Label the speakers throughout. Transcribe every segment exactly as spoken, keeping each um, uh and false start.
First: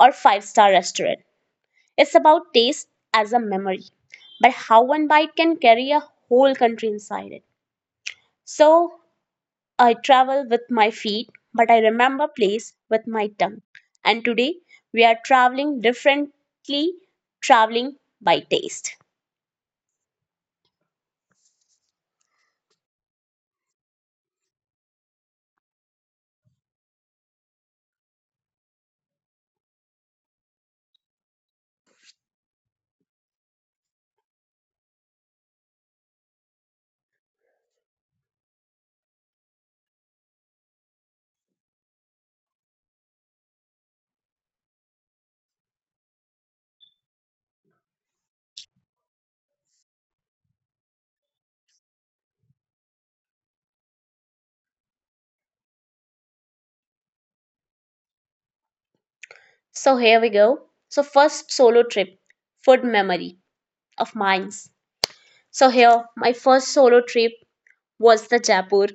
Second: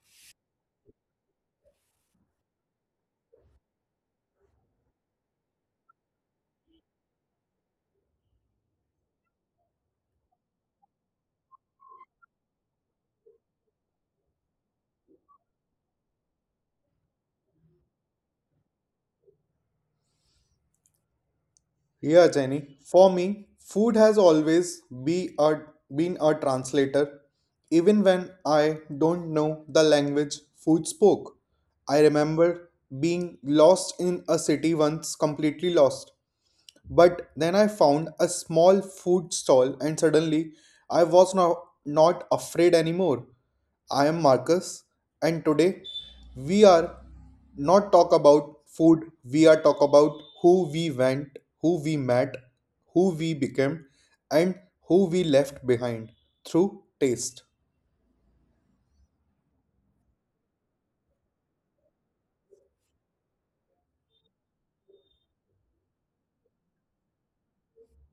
Speaker 1: or five-star restaurant. It's about taste as a memory, but how one bite can carry a whole country inside it. So I travel with my feet, but I remember place with my tongue. And today we are traveling differently, traveling by taste.
Speaker 2: Yeah, Jenny. For me, food has always be a, been a translator. Even when I don't know the language food spoke, I remember being lost in a city once, completely lost. But then I found a small food stall and suddenly I was no- not afraid anymore. I am Marcus and today we are not talk about food, we are talk about who we went, who we met, who we became and who we left behind through taste.
Speaker 1: So here we go. So first solo trip, food memory of mine. So here my first solo trip was the Jaipur,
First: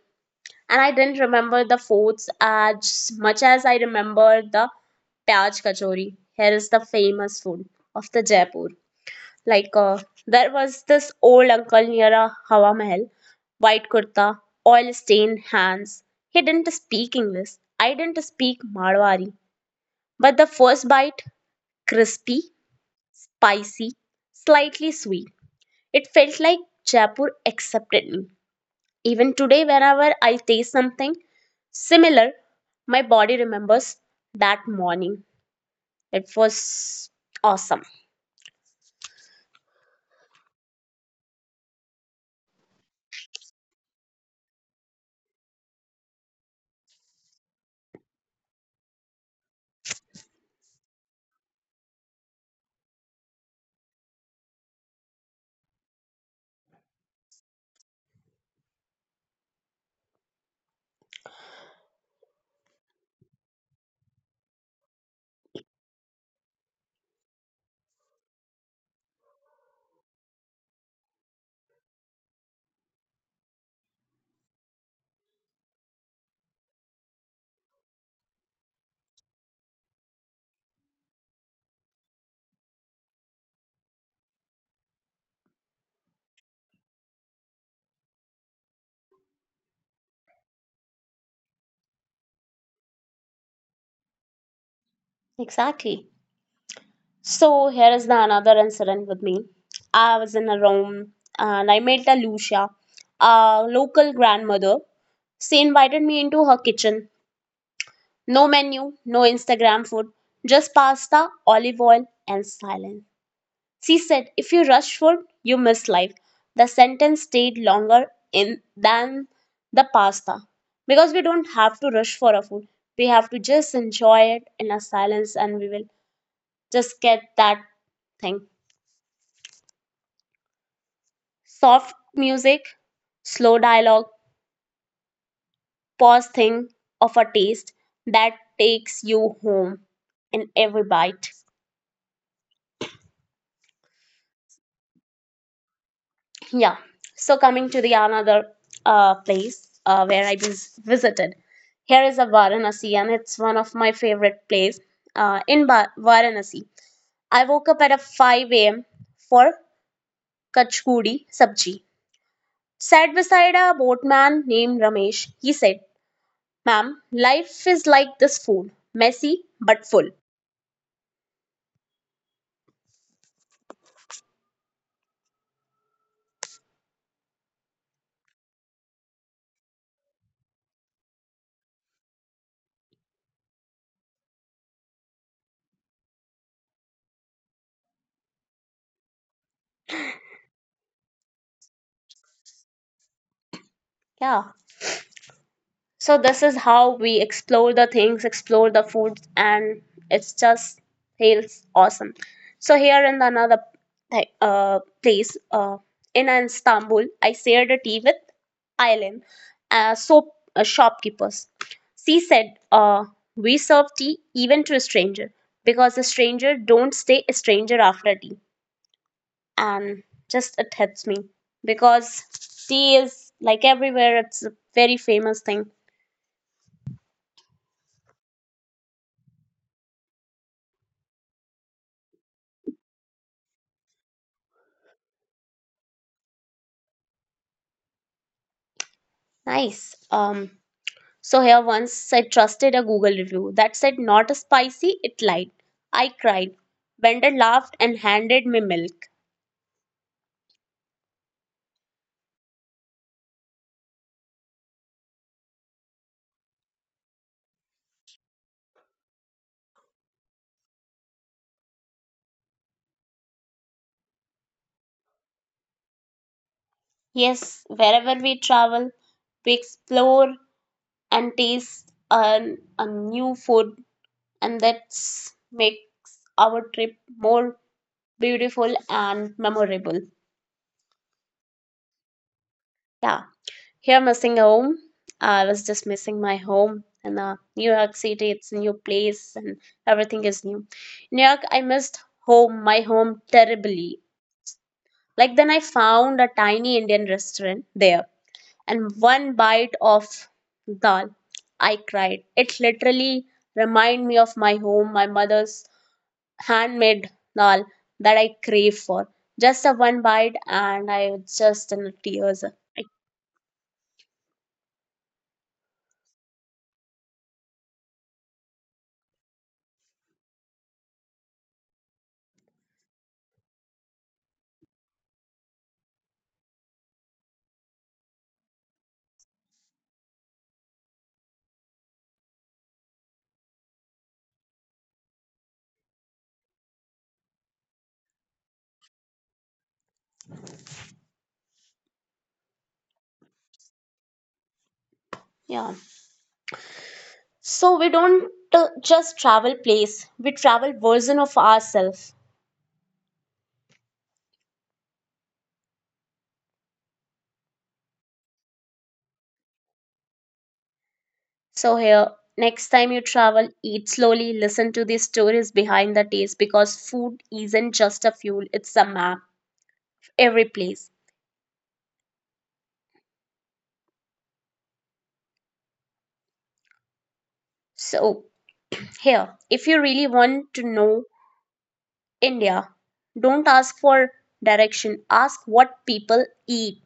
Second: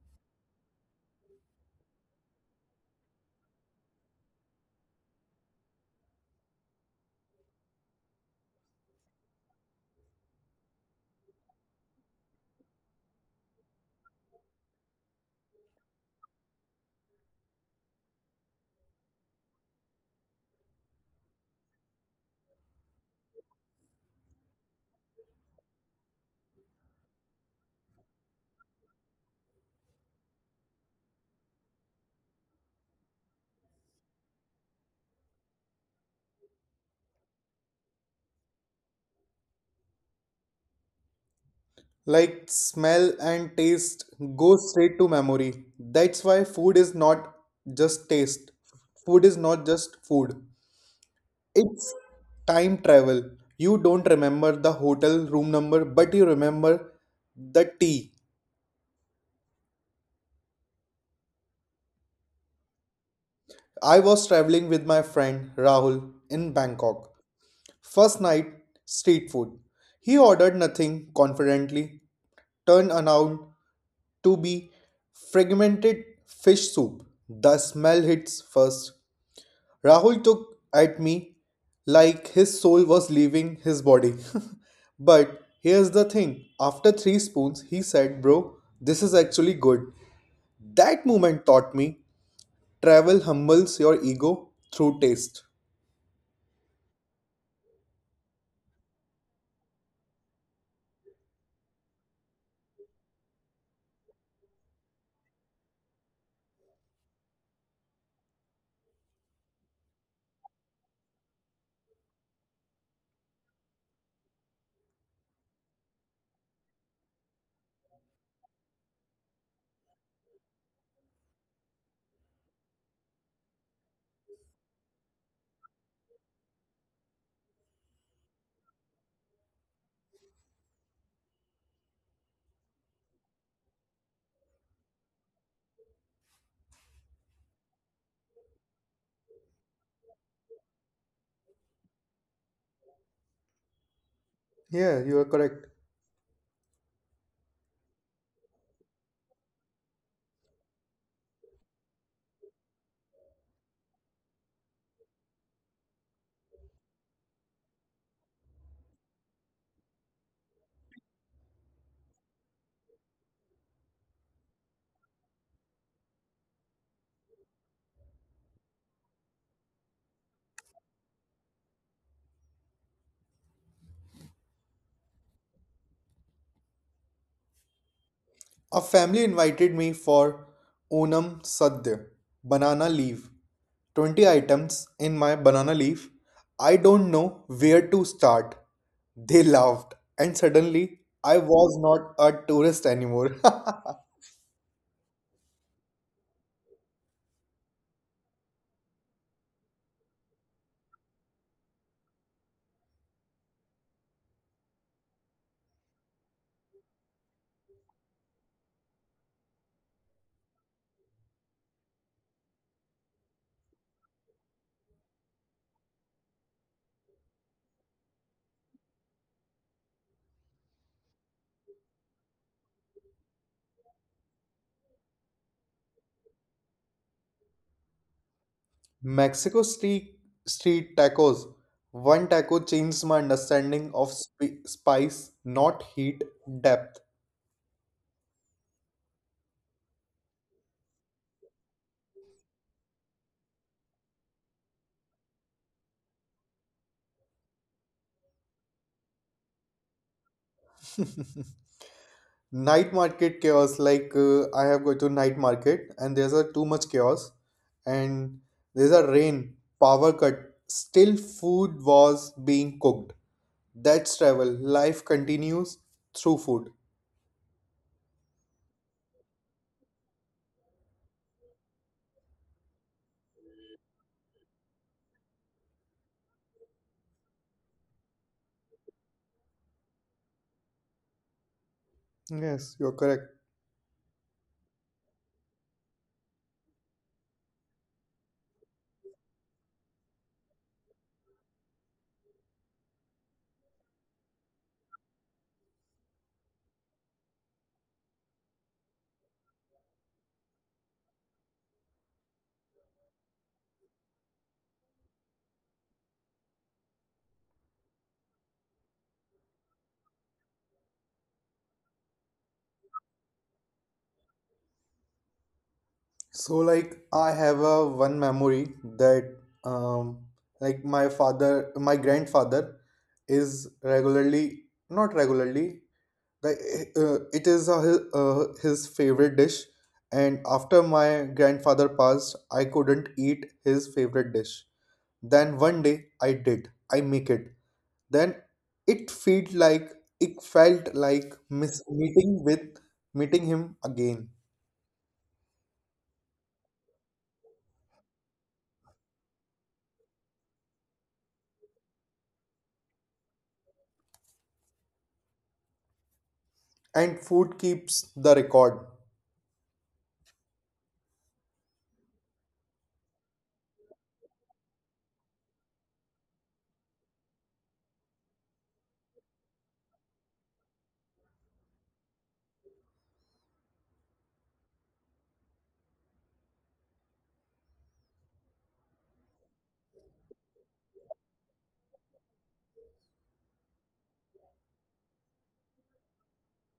Speaker 1: and I didn't remember the forts as much as I remember the Pyaj Kachori. Here is the famous food of the Jaipur. Like uh, there was this old uncle near a Hawa Mahal, white kurta, oil stained hands. He didn't speak English. I didn't speak Marwari. But the first bite, crispy, spicy, slightly sweet. It felt like Jaipur accepted me. Even today, whenever I taste something similar, my body remembers that morning. It was awesome.
Speaker 2: Like smell and taste go straight to memory. That's why food is not just taste. Food is not just food. It's time travel. You don't remember the hotel room number, but you remember the tea. I was traveling with my friend Rahul in Bangkok. First night, street food. He ordered nothing confidently, turned around to be fragmented fish soup. The smell hits first. Rahul took at me like his soul was leaving his body. But here's the thing, after three spoons, he said, "Bro, this is actually good." That moment taught me travel humbles your ego through taste.
Speaker 1: Exactly. So here is the another incident with me. I was in a room and I met a Lucia, a local grandmother. She invited me into her kitchen. No menu, no Instagram food, just pasta, olive oil, and silence. She said, if you rush food, you miss life. The sentence stayed longer in than the pasta. Because we don't have to rush for our food. We have to just enjoy it in a silence and we will just get that thing. Soft music, slow dialogue, pause thing of a taste that takes you home in every bite.
Speaker 2: Yeah, you are correct.
Speaker 1: Yeah. So coming to the another uh, place uh, where I vis- visited. Here is a Varanasi, and it's one of my favorite place uh, in ba- Varanasi. I woke up at a five a m for Kachkudi Sabji. Sat beside a boatman named Ramesh. He said, Ma'am, life is like this food messy but full.
Speaker 2: A family invited me for Onam Sadya, banana leaf. twenty items in my banana leaf. I don't know where to start. They laughed, and suddenly I was not a tourist anymore.
Speaker 1: Yeah. So, this is how we explore the things, explore the food, and it's just feels awesome. So, here in another thi- uh, place uh, in Istanbul, I shared a tea with Aileen, uh, soap uh, shopkeepers. She said, uh, we serve tea even to a stranger because a stranger don't stay a stranger after tea. And just it hits me because tea is like everywhere. It's a very famous thing.
Speaker 2: Mexico street, street tacos. One taco changed my understanding of sp- spice, not heat, depth.
Speaker 1: Nice. um so here, once I trusted a Google review that said not spicy. It lied. I cried. Vendor laughed and handed me milk.
Speaker 2: Night market chaos. Like, uh, I have go to night market and there's a too much chaos, and there's a rain, power cut, still food was being cooked. That's travel, life continues through food.
Speaker 1: Yes, wherever we travel, we explore and taste a, a new food, and that makes our trip more beautiful and memorable.
Speaker 2: Yes, you're correct.
Speaker 1: Yeah. Here, missing home. I was just missing my home in uh, New York City. It's a new place and everything is new. New York, I missed home, my home, terribly. Like, then I found a tiny Indian restaurant there, and one bite of dal, I cried. It literally reminded me of my home, my mother's handmade dal that I crave for. Just a one bite, and I was just in tears. I-
Speaker 2: So like I have a one memory that um like my father, my grandfather is regularly, not regularly, like, uh, it is a, hi- uh, his favorite dish, and after my grandfather passed, I couldn't eat his favorite dish. Then one day I did. I make it. Then it felt like, it felt like miss meeting with meeting him again.
Speaker 1: yeah. So we don't uh, just travel place, we travel version of ourselves.
Speaker 2: And food keeps the record.
Speaker 1: So here, next time you travel, eat slowly, listen to the stories behind the taste because food isn't just a fuel, it's a map, every place. So here, if you really want to know India, don't ask for direction, ask what people eat.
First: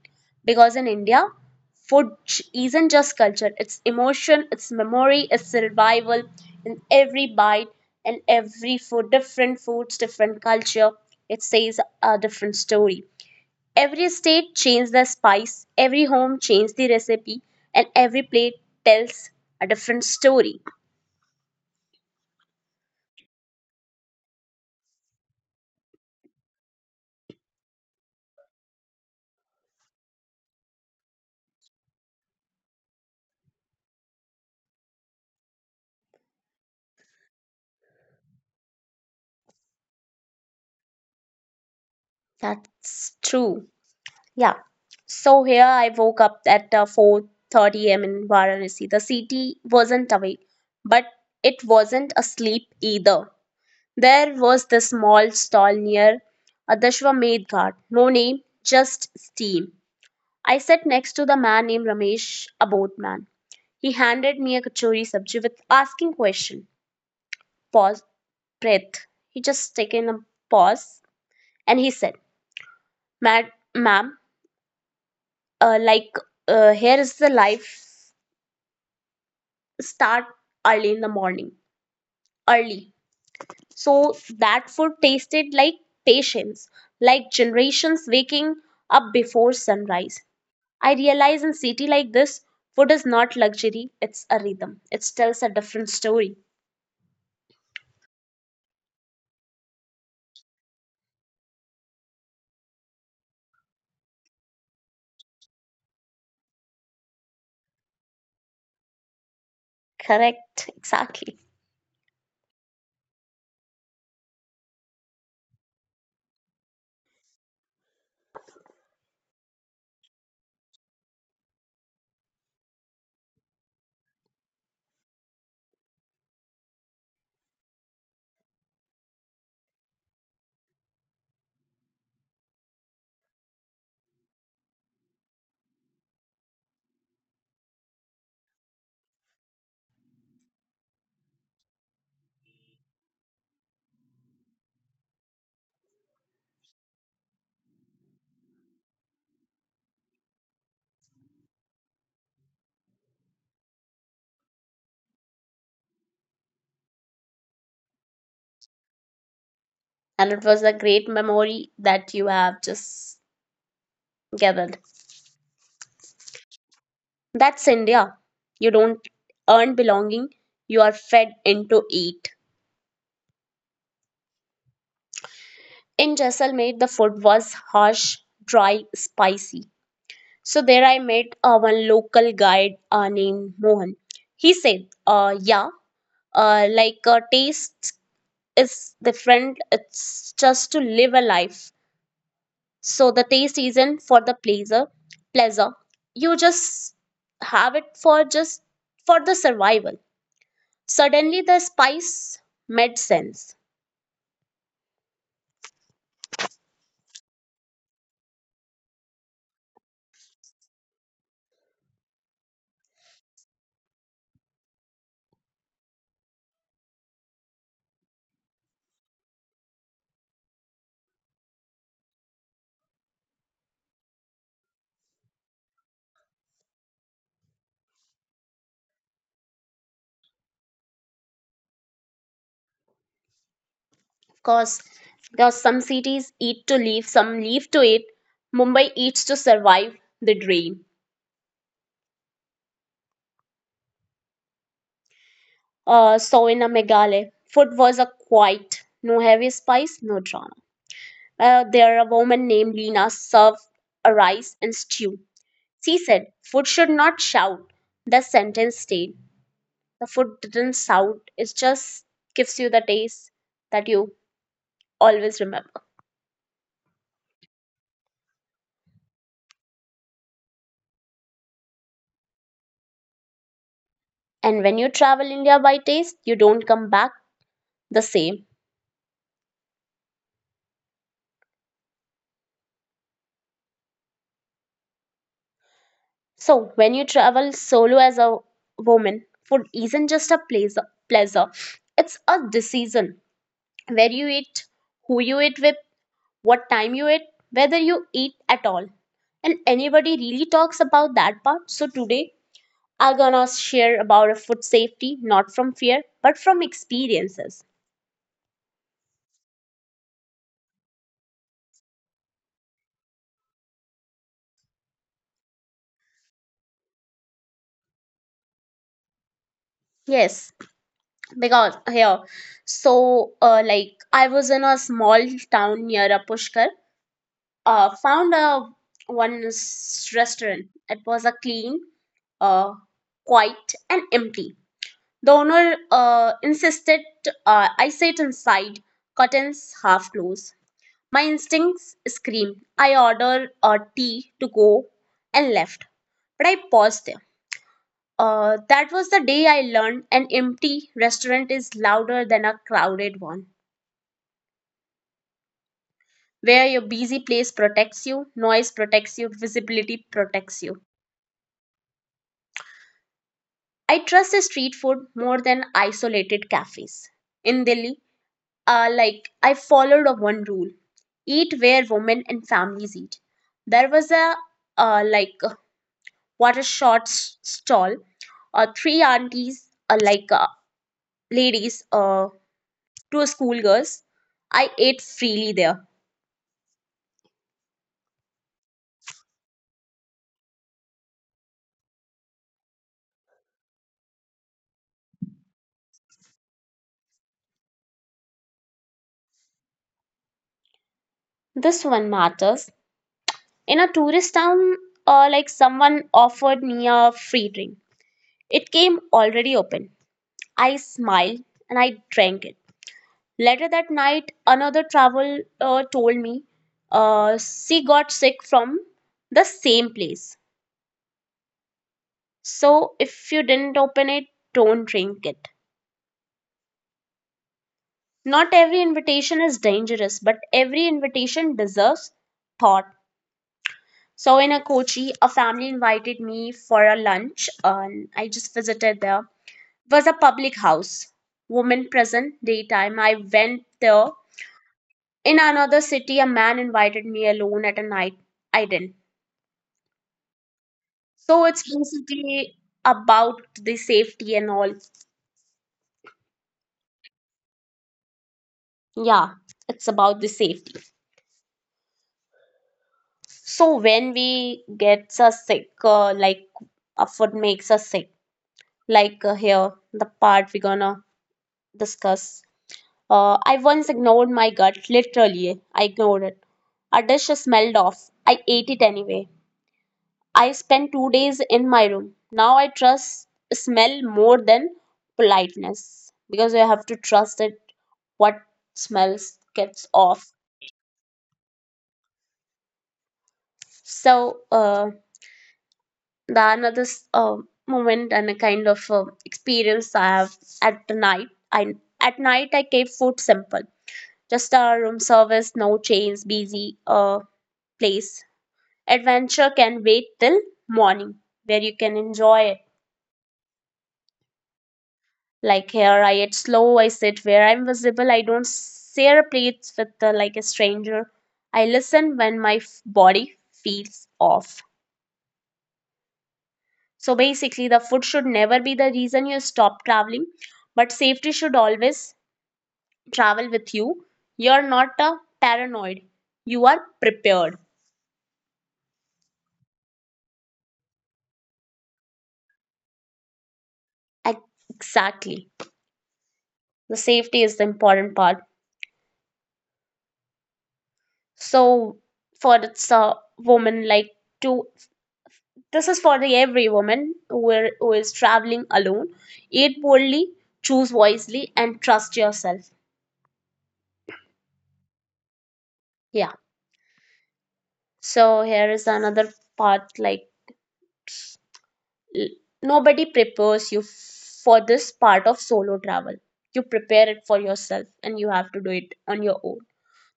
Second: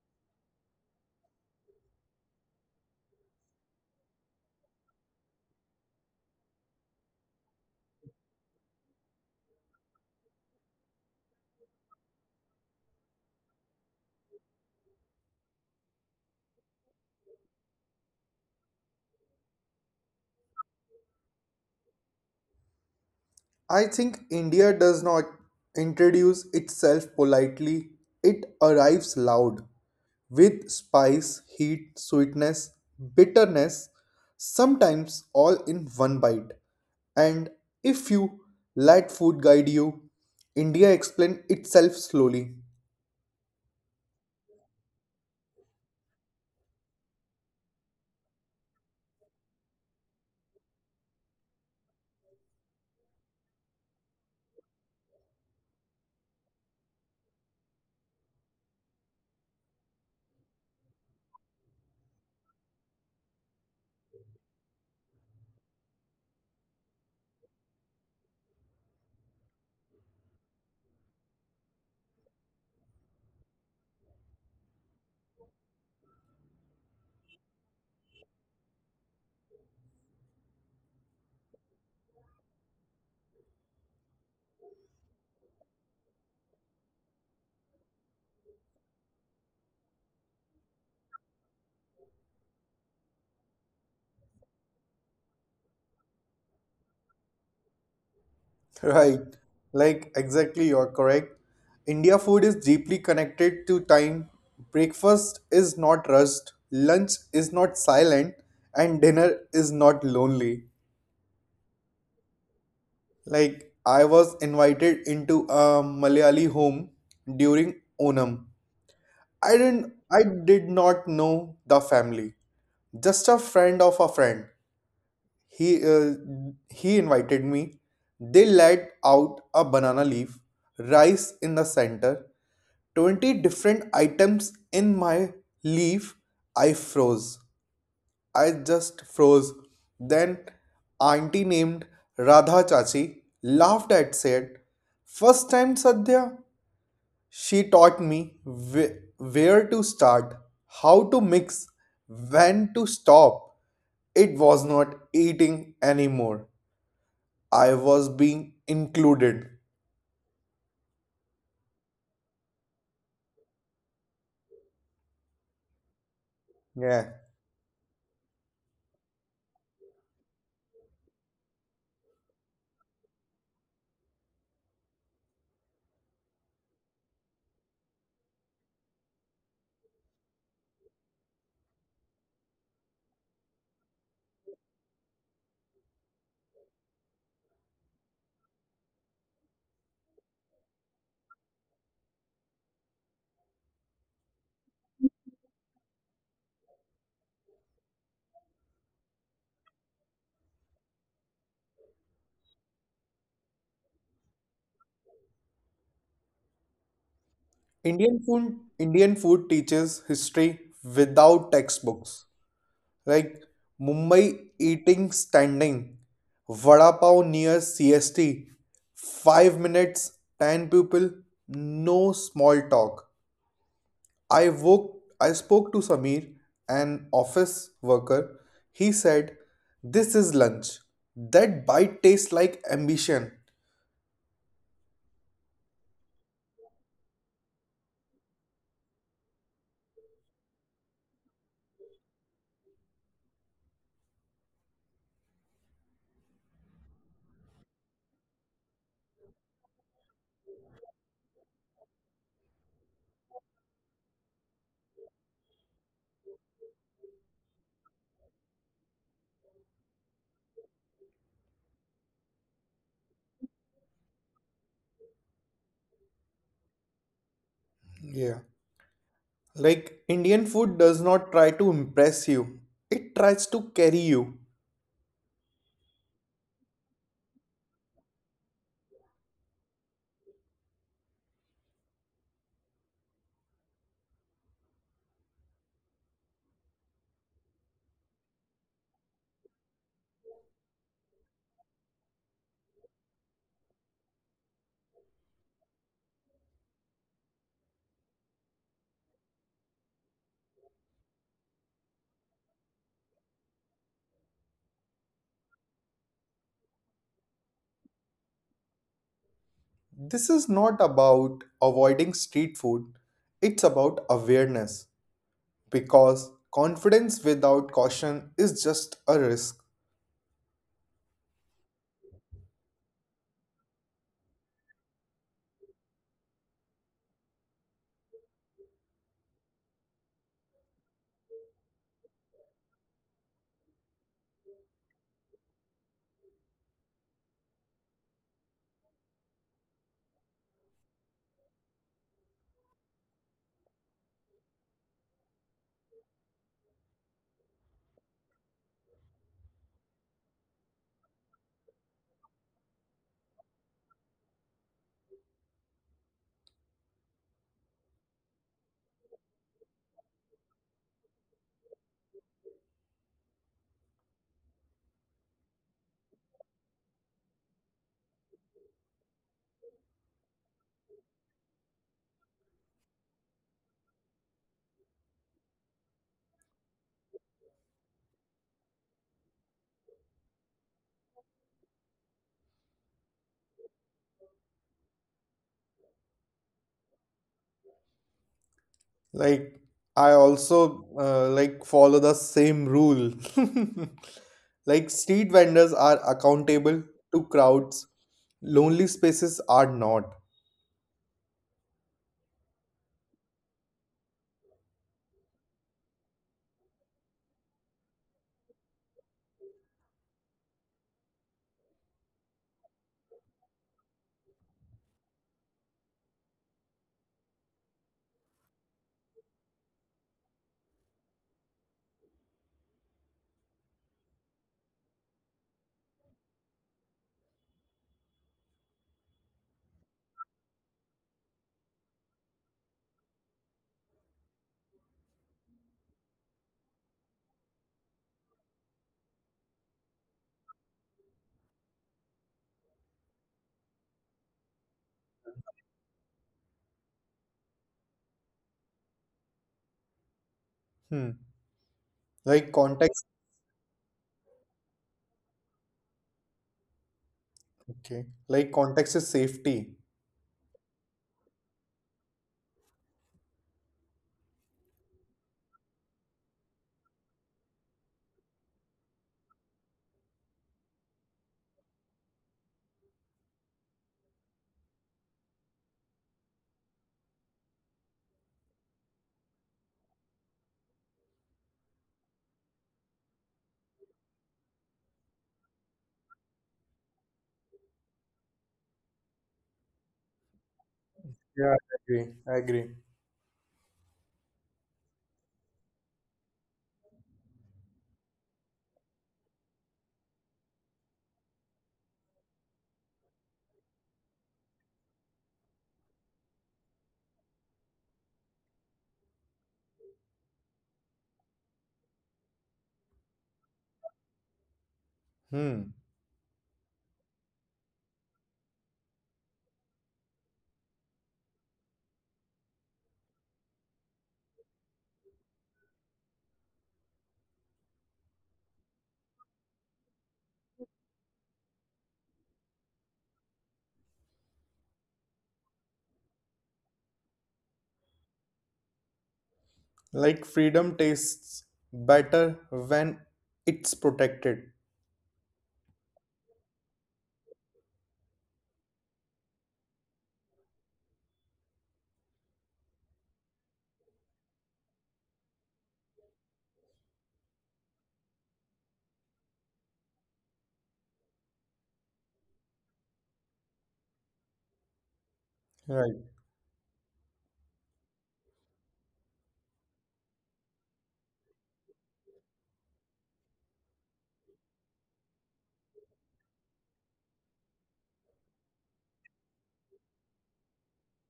Speaker 1: Because in India, food j- isn't just culture, it's emotion, it's memory, it's survival. In every bite and every food, different foods, different culture, it says a different story. Every state changed the spice, every home changed the recipe, and every plate tells a different story.
Speaker 2: I think India does not introduce itself politely. It arrives loud with spice, heat, sweetness, bitterness, sometimes all in one bite. And if you let food guide you, India explained itself slowly.
Speaker 1: That's true. Yeah. So here I woke up at uh, four thirty a m in Varanasi. The city wasn't awake, but it wasn't asleep either. There was this small stall near Adashwamedh Ghat. No name, just steam. I sat next to the man named Ramesh, a boatman. He handed me a kachori sabji with asking question. Pause, breath. He just taken a pause and he said, "Ma- Ma'am, uh, like uh, here is the life start early in the morning early so that food tasted like patience, like generations waking up before sunrise. I realize in city like this, food is not luxury, it's a rhythm. It tells a different story.
Speaker 2: Right, like exactly, you're correct. India food is deeply connected to time. Breakfast is not rushed, lunch is not silent, and dinner is not lonely.
Speaker 1: Correct, exactly.
Speaker 2: Like I was invited into a Malayali home during Onam. I didn't I did not know the family. Just a friend of a friend. He uh, he invited me. They laid out a banana leaf, rice in the center, twenty different items in my leaf. I froze. I just froze. Then auntie named Radha Chachi laughed at said, "First time Sadhya?" She taught me wh- where to start, how to mix, when to stop. It was not eating anymore. I was being included.
Speaker 1: And it was a great memory that you have just gathered.
Speaker 2: Yeah.
Speaker 1: That's India. You don't earn belonging, you are fed into it. In Jaisalmer, the food was harsh, dry, spicy. So there I met uh, one local guide uh, named Mohan. He said, uh, "Yeah, uh, like uh, taste is different. It's just to live a life. So the taste isn't for the pleasure. Pleasure. You just have it for just for the survival." Suddenly, the spice made sense.
Speaker 2: Indian food Indian food teaches history without textbooks. Like Mumbai eating standing, vada pav near C S T, five minutes, ten people, no small talk. I woke I spoke to Samir, an office worker. He said, "This is lunch. That bite tastes like ambition."
Speaker 1: Cause because some cities eat to live, some live to eat. Mumbai eats to survive the dream. Uh, so in a Meghalaya, food was a quiet, no heavy spice, no drama. Uh, there a woman named Lena served a rice and stew. She said, "Food should not shout." The sentence stayed. The food didn't shout. It just gives you the taste that you always remember.
Speaker 2: Yeah. Like Indian food does not try to impress you. It tries to carry you.
Speaker 1: And when you travel India by taste, you don't come back the same. So, when you travel solo as a woman, food isn't just a pleasure, pleasure. It's a decision. Where you eat, who you eat with, what time you eat, whether you eat at all. And anybody really talks about that part. So today I'm gonna share about a food safety, not from fear, but from experiences.
Speaker 2: This is not about avoiding street food. It's about awareness because confidence without caution is just a risk.
Speaker 1: Yes, because here, so uh, like I was in a small town near a Pushkar uh, found a one s- restaurant. It was a clean, uh, quiet, and empty. The owner uh, insisted uh, I sit inside, curtains half closed. My instincts screamed. I ordered a tea to go and left, but I paused there. Uh, that was the day I learned an empty restaurant is louder than a crowded one. Where your busy place protects you, noise protects you, visibility protects you. I trust street food more than isolated cafes. In Delhi, uh, like I followed a one rule: eat where women and families eat. There was a uh, like a water short s- stall, uh, three aunties, uh, like uh, ladies, uh, two schoolgirls. I ate freely there.
Speaker 2: Like I also uh, like follow the same rule. Like street vendors are accountable to crowds. Lonely spaces are not.
Speaker 1: This one matters. In a tourist town, uh, like someone offered me a free drink. It came already open. I smiled and I drank it. Later that night, another traveler uh, told me uh, she got sick from the same place. So if you didn't open it, don't drink it. Not every invitation is dangerous, but every invitation deserves thought. So in a Kochi, a family invited me for a lunch, and I just visited there. It was a public house, woman present, daytime. I went there. In another city, a man invited me alone at a night. I didn't.
Speaker 2: Hmm.
Speaker 1: So it's
Speaker 2: Like context,
Speaker 1: basically about the safety and all.
Speaker 2: okay. Like context is safety.
Speaker 1: Yeah, it's about the safety. So when we gets us sick, uh, like a food makes us sick, like uh, here the part we're gonna discuss. Uh, I once ignored my gut, literally. I ignored it. A dish smelled off. I ate it anyway. I spent two days in my room. Now I trust smell more than politeness because you have to trust it what smells gets off.
Speaker 2: Yeah, I agree. I agree.
Speaker 1: So uh, the another s- uh, moment and a kind of uh, experience I have at the night. I at night I keep food simple, just a room service, no chains, busy uh, place. Adventure can wait till morning where you can enjoy it.
Speaker 2: Hmm.
Speaker 1: Like here, I eat slow, I sit where I'm visible, I don't share plates with uh, like a stranger. I listen when my f- body feels off. So basically, the food should never be the reason you stop traveling, but safety should always travel with you. You're not a paranoid, you are prepared.
Speaker 2: Like freedom tastes better when it's protected.
Speaker 1: Ex- Exactly. The safety is the important part. So, for it's a woman, like to— this is for the every woman who are- who is traveling alone. Eat boldly, choose wisely, and trust yourself.
Speaker 2: Right.
Speaker 1: Yeah. So here is another part like l- nobody prepares you for this part of solo travel. You prepare it for yourself and you have to do it on your own.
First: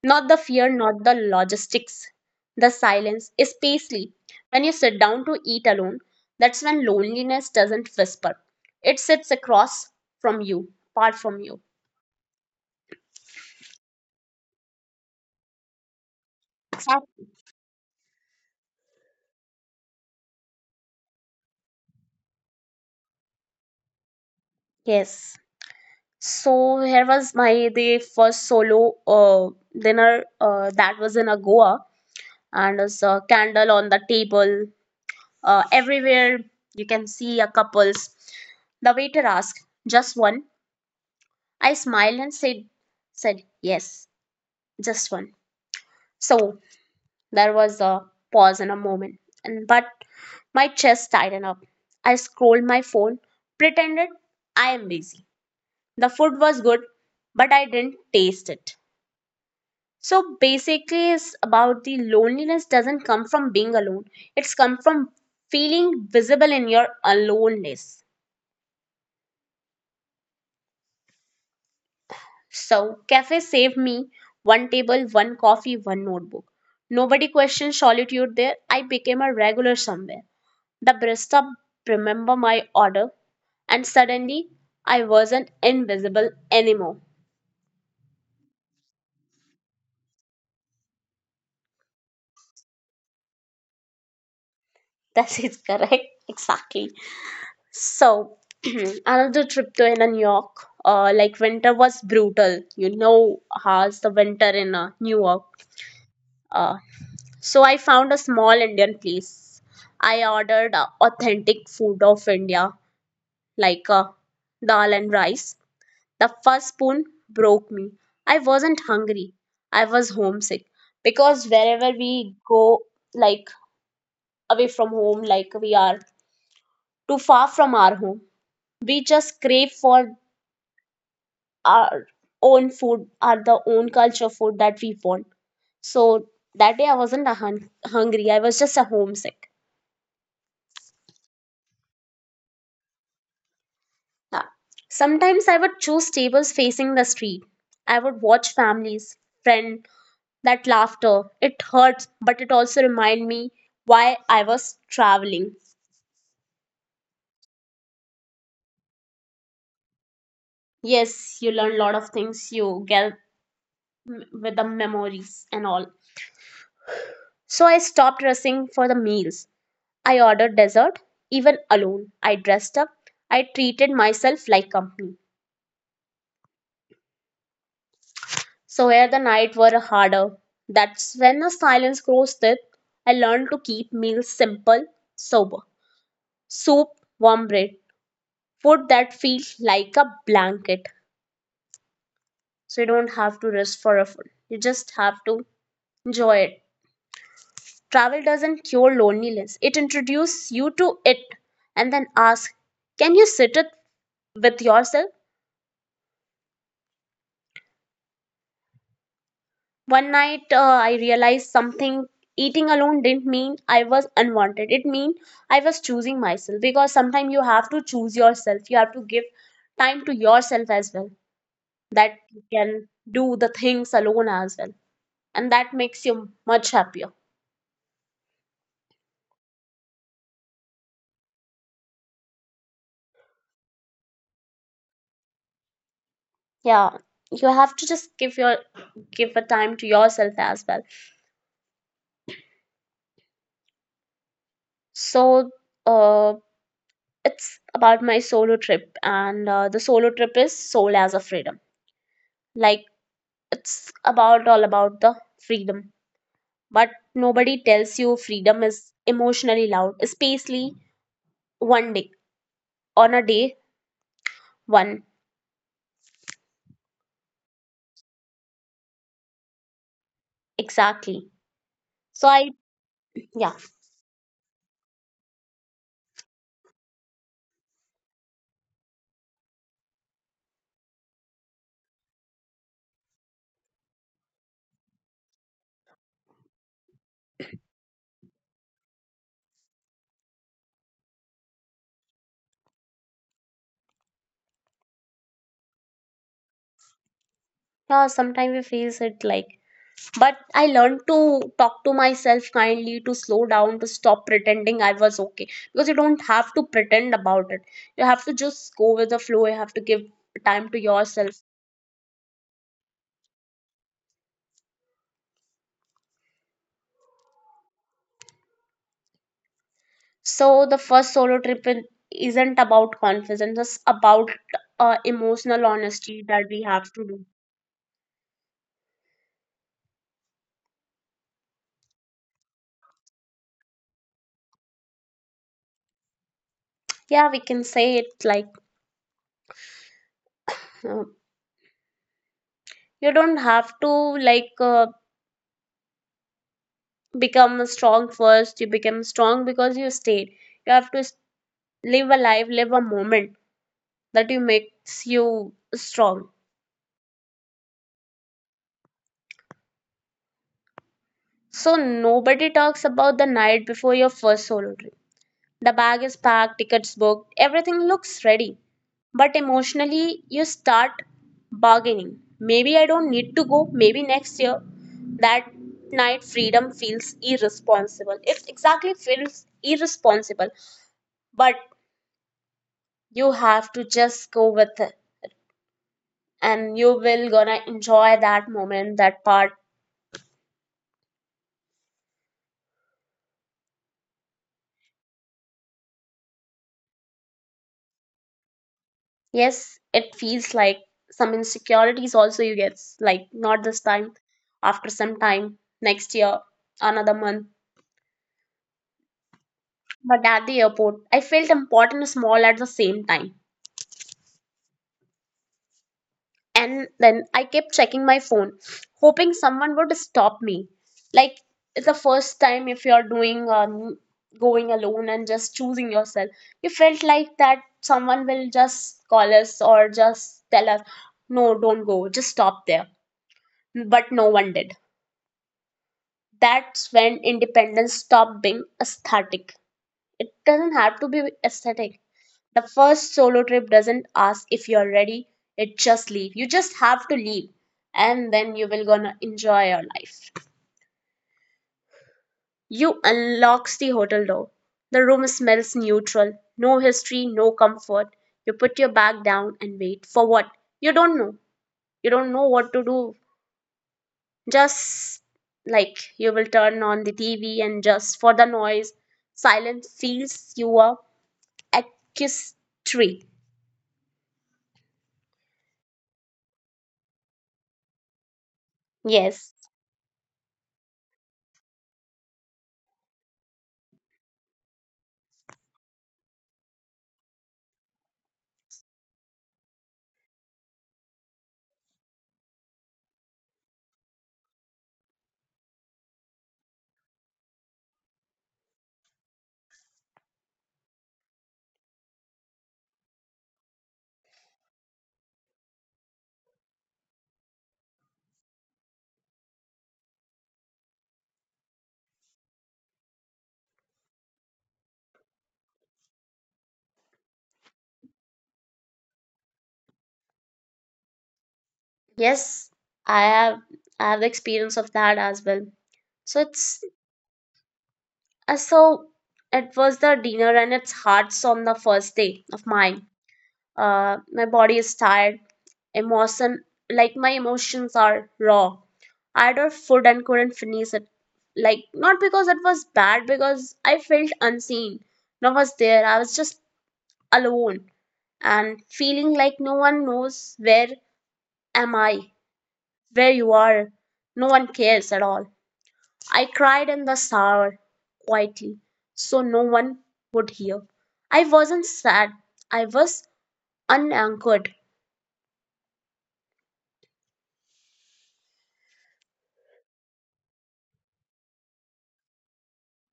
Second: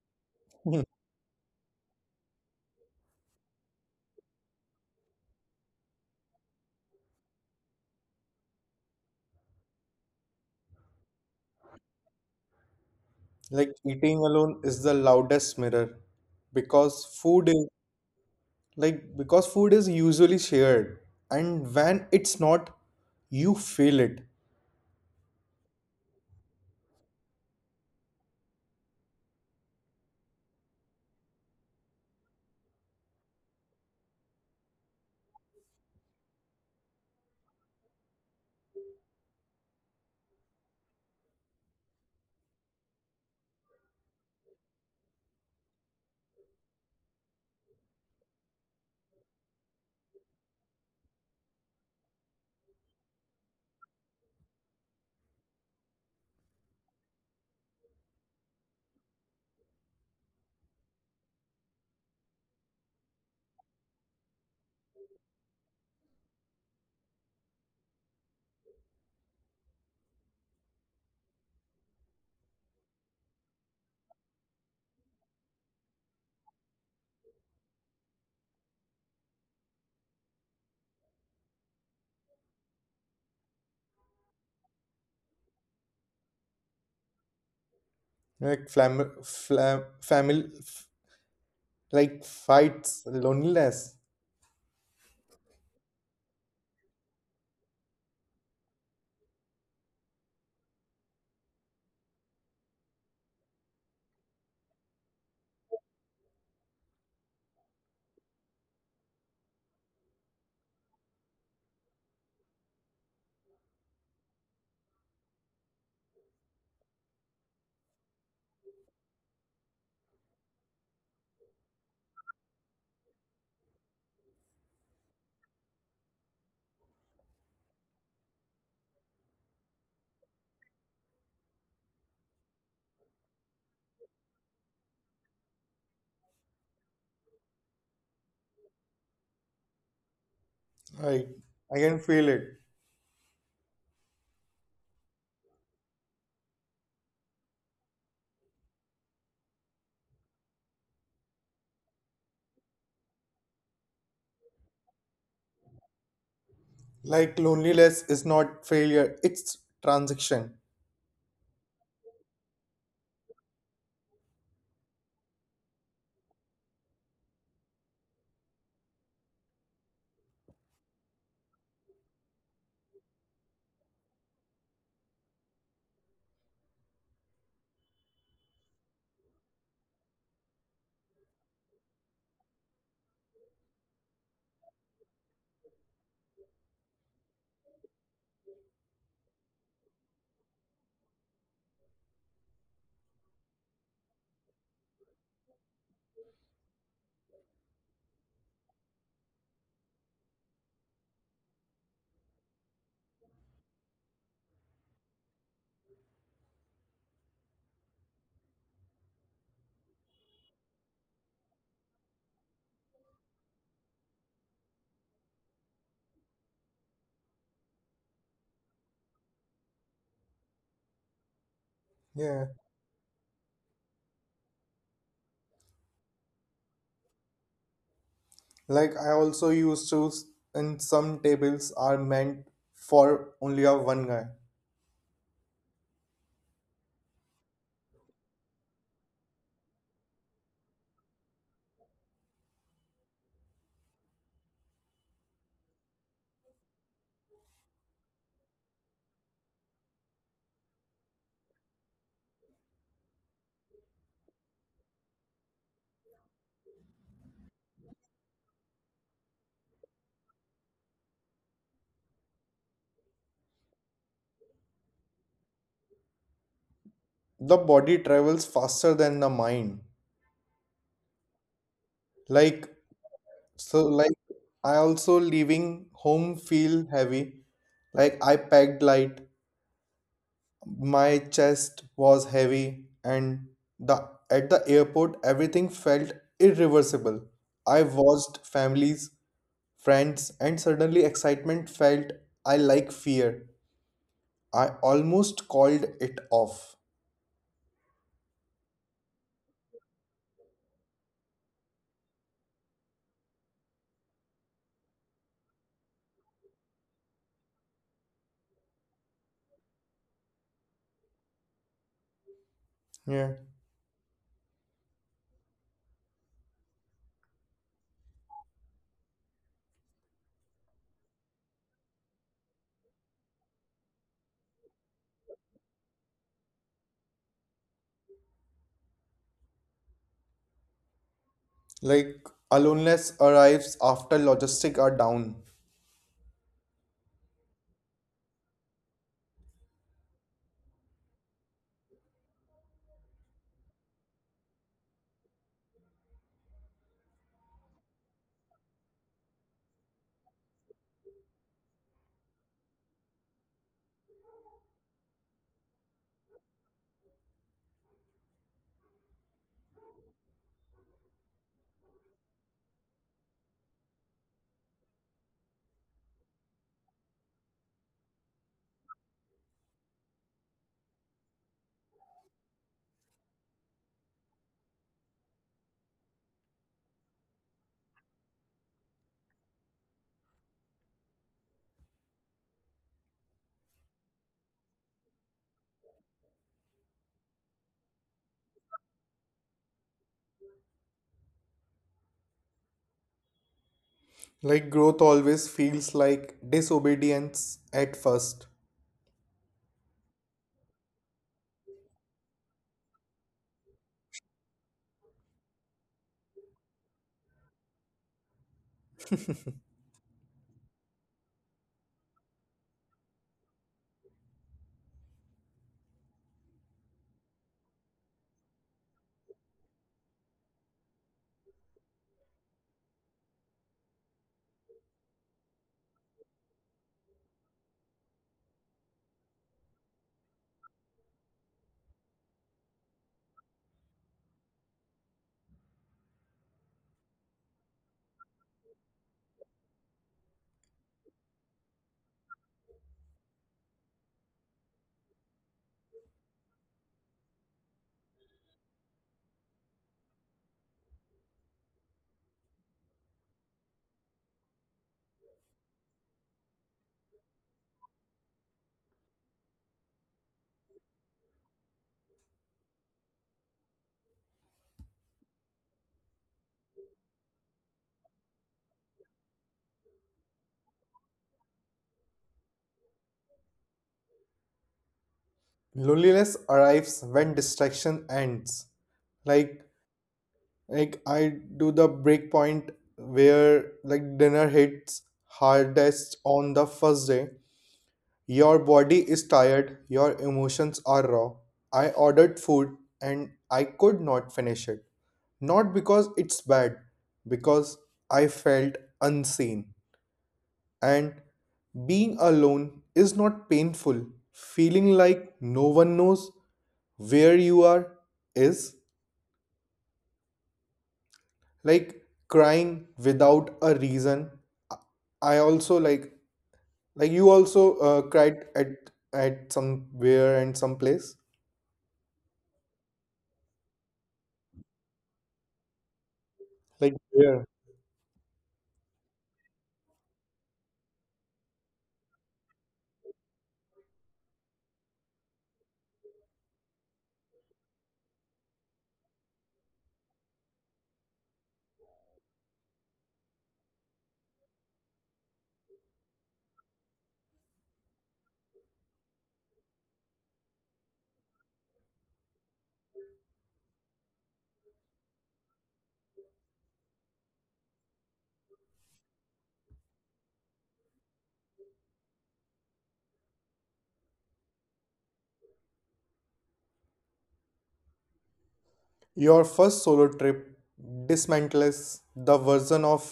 Speaker 1: Not the fear, not the logistics, the silence, especially when you sit down to eat alone. That's when loneliness doesn't whisper. It sits across from you, apart from you.
Speaker 2: Like eating alone is the loudest mirror because food is like, because food is usually shared, and when it's not, you feel it.
Speaker 1: Yes. So here was my the first solo uh, dinner uh, that was in a Goa, and there's a candle on the table. Uh, everywhere you can see a couples. The waiter asked, "Just one?" I smiled and said, "said Yes, just one." So there was a pause in a moment, and but my chest tightened up. I scrolled my phone, pretended I am busy. The food was good, but I didn't taste it. So basically, it's about the loneliness doesn't come from being alone. It's come from feeling visible in your aloneness. So cafe saved me one table, one coffee, one notebook. Nobody questioned solitude there. I became a regular somewhere. The barista remember my order, and suddenly I wasn't invisible anymore.
Speaker 2: Like, flam, flam, family, like fights, loneliness.
Speaker 1: That is correct. Exactly. So another trip to in New York. Uh, like winter was brutal. You know how's the winter in uh, New York. Uh, so I found a small Indian place. I ordered uh, authentic food of India, like uh, dal and rice. The first spoon broke me. I wasn't hungry. I was homesick because wherever we go, like away from home, like we are too far from our home, we just crave for our own food our the own culture food that we want. So that day I wasn't a hun- hungry, I was just a homesick.
Speaker 2: Like, I can feel it.
Speaker 1: Yeah. Sometimes I would choose tables facing the street. I would watch families, friend, that laughter. It hurts, but it also remind me why I was traveling.
Speaker 2: Like, loneliness is not failure, it's transaction.
Speaker 1: Yes, you learn a lot of things you get m- with the memories and all. So I stopped rushing for the meals. I ordered dessert, even alone. I dressed up. I treated myself like company. So where the night were harder. That's when the silence grows thick. I learned to keep meals simple, sober. Soup, warm bread, food that feels like a blanket. So you don't have to rush for a food. You just have to enjoy it. Travel doesn't cure loneliness. It introduces you to it and then asks, can you sit it with yourself? One night, uh, I realized something. Eating alone didn't mean I was unwanted. It mean I was choosing myself because sometimes you have to choose yourself. You have to give time to yourself as well that you
Speaker 2: Yeah.
Speaker 1: can do the things alone as well, and that makes you much happier.
Speaker 2: Like, I also used to, s- and some tables are meant for only a one guy.
Speaker 1: Yeah, you have to just give your give a time to yourself as well. So, uh, it's about my solo trip, and uh, the solo trip is soul as a freedom. Like it's about all about the freedom but nobody tells you freedom is emotionally loud especially one day on a day one
Speaker 2: The body travels faster than the mind.
Speaker 1: exactly so I
Speaker 2: Like,
Speaker 1: yeah
Speaker 2: so like I also leaving home feel heavy. Like I packed light, my chest was heavy, and the at the airport everything felt irreversible. I watched families, friends, and suddenly excitement felt I like fear. I almost called it off.
Speaker 1: yeah sometimes we face it like but I learned to talk to myself kindly to slow down to stop pretending I was okay because you don't have to pretend about it you have to just go with the flow you have to give time to yourself.
Speaker 2: Yeah.
Speaker 1: So the first solo trip in- isn't about confidence, it's about uh, emotional honesty that we have to do.
Speaker 2: Like aloneness arrives after logistics are down.
Speaker 1: Yeah, we can say it like uh, you don't have to like uh, become strong first. You become strong because you stayed. You have to s- live a life, live a moment that you makes you strong. So nobody talks about the night before your first solo trip. The bag is packed, tickets booked, everything looks ready. But emotionally, you start bargaining. Maybe I don't need to go, maybe next year. That night, freedom feels irresponsible. It exactly feels irresponsible, but you have to just go with it and you will gonna enjoy that moment, that part.
Speaker 2: Like growth always feels like disobedience at first.
Speaker 1: Yes, it feels like some insecurities also you get, like not this time, after some time, next year, another month. But at the airport, I felt important and small at the same time. And then I kept checking my phone, hoping someone would stop me. Like it's the first time if you're doing um, going alone and just choosing yourself, you felt like that someone will just call us or just tell us, no, don't go, just stop there. But no one did. That's when independence stopped being aesthetic. It doesn't have to be aesthetic. The first solo trip doesn't ask if you're ready, it just leave. You just have to leave and then you will gonna enjoy your life. You unlocks the hotel door. The room smells neutral, no history, no comfort. You put your bag down and wait for what? You don't know. You don't know what to do. Just like you will turn on the T V and just for the noise, silence feels you are accusatory.
Speaker 2: Loneliness arrives when distraction ends.
Speaker 1: Yes,
Speaker 2: Like like I do the break point where like dinner hits hardest on the first day. Your body is tired, your emotions are raw. I ordered food and I could not finish it. Not because it's bad, because I felt unseen. And being alone is not painful. Feeling like no one knows where you are is like crying without a reason. I also like like you also uh, cried at at somewhere and someplace.
Speaker 1: yes, I have I have the experience of that as well. So it's
Speaker 2: Like where
Speaker 1: uh, so it was the dinner and it's hard on the first day of mine. Uh, my body is tired, emotion like my emotions are raw. I ordered food and couldn't finish it. Like not because it was bad, because I felt unseen. No one was there. I was just alone and feeling like no one knows where am I. Where you are, no one cares at all. I cried in the shower quietly, so no one would hear. I wasn't sad, I was unanchored.
Speaker 2: your first solo trip dismantles the version of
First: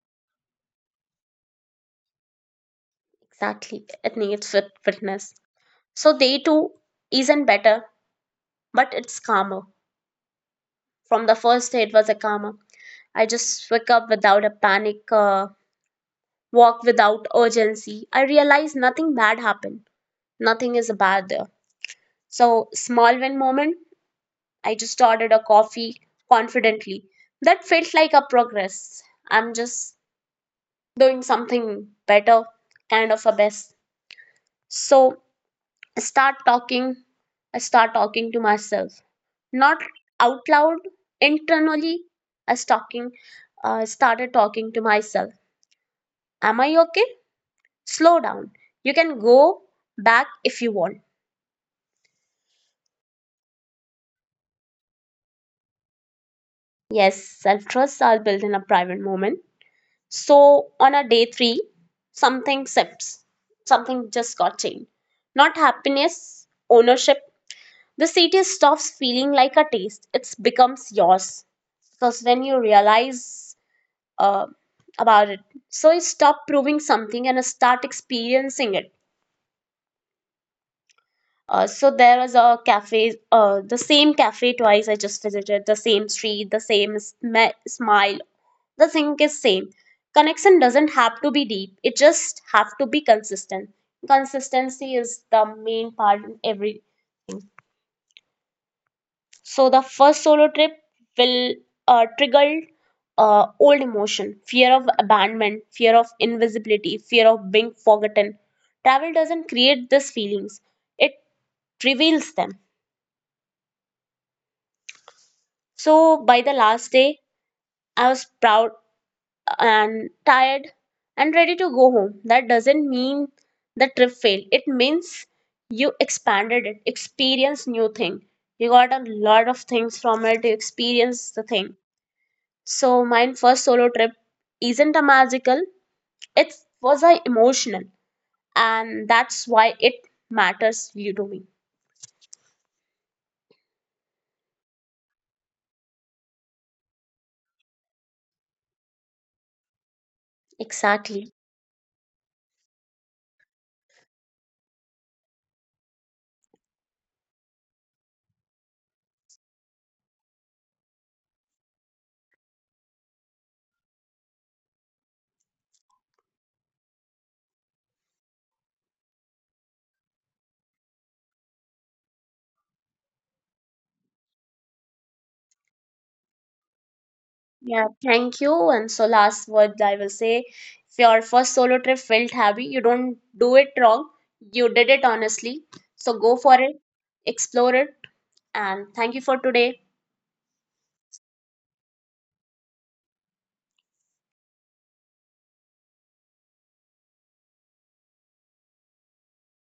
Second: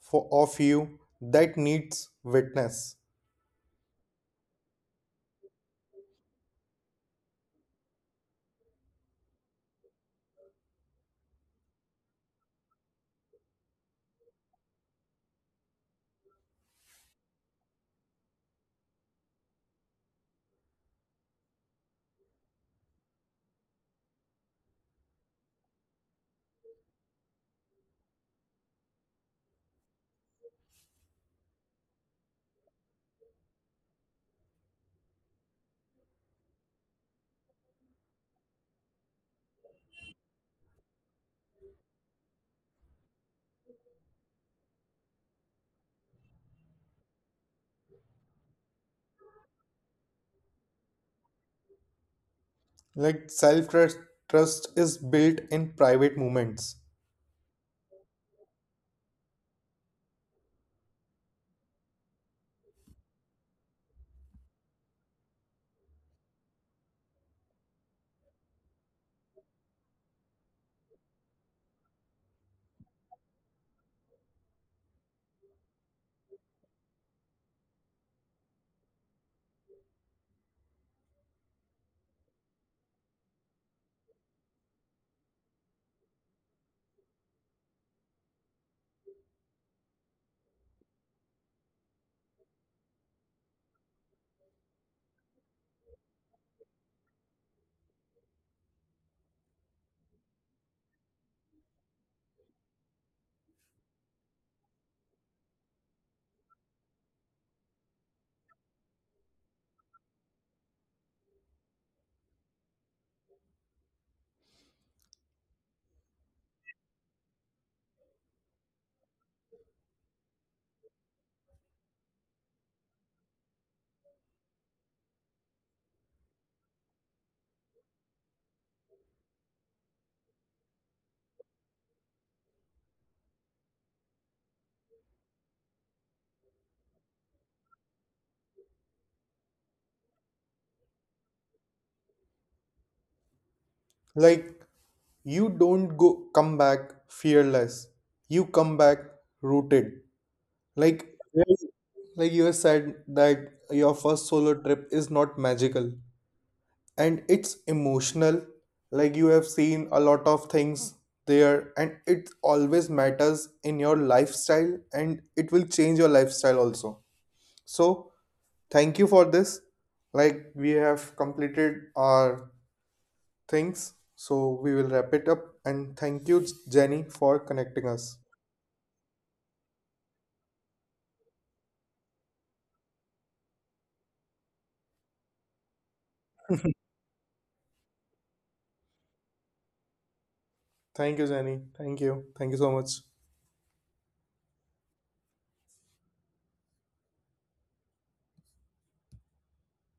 Speaker 2: for of you that needs witness.
Speaker 1: Exactly, it needs fit- fitness. So, day two isn't better, but it's calmer. From the first day, it was a calmer. I just wake up without a panic, uh, walk without urgency. I realize nothing bad happened, nothing is bad there. So, small win moment I just ordered a coffee confidently. That felt like a progress. I'm just doing something better, kind of a best. So I start talking. I start talking to myself, not out loud, internally. I was talking, uh, started talking to myself. Am I okay? Slow down. You can go back if you want.
Speaker 2: Like self trust trust is built in private moments.
Speaker 1: Yes, self trust I'll build in a private moment. So on a day three, something sips, something just got changed. Not happiness, ownership. The city stops feeling like a taste. It becomes yours. Because when you realize uh, about it, so you stop proving something and start experiencing it. Uh, so there was a cafe, uh, the same cafe twice I just visited, the same street, the same sm- smile, the thing is same connection doesn't have to be deep it just have to be consistent. Consistency is the main part in every. So the first solo trip will uh, trigger uh, old emotion fear of abandonment fear of invisibility fear of being forgotten. Travel doesn't create these feelings, it reveals them. So by the last day I was proud and tired and ready to go home. That doesn't mean the trip failed. It means you expanded it, experienced new thing. You got a lot of things from it, you experienced the thing. So my first solo trip isn't a magical, it was a emotional and that's why it matters you to me.
Speaker 2: Like you don't go, come back fearless. You come back rooted. Like
Speaker 1: Exactly.
Speaker 2: like you have said that your first solo trip is not magical and it's emotional. Like you have seen a lot of things there and it always matters in your lifestyle and it will change your lifestyle also. So thank you for this. Like we have completed our things. So we will wrap it up and thank you, Jenny, for
Speaker 1: Yeah,
Speaker 2: connecting us.
Speaker 1: thank you. And so, last word I will say if your first solo trip felt heavy, you don't do it wrong. You did it honestly. So, go for it, explore it, and thank you for today.
Speaker 2: Thank you, Jenny. Thank you. Thank you so much.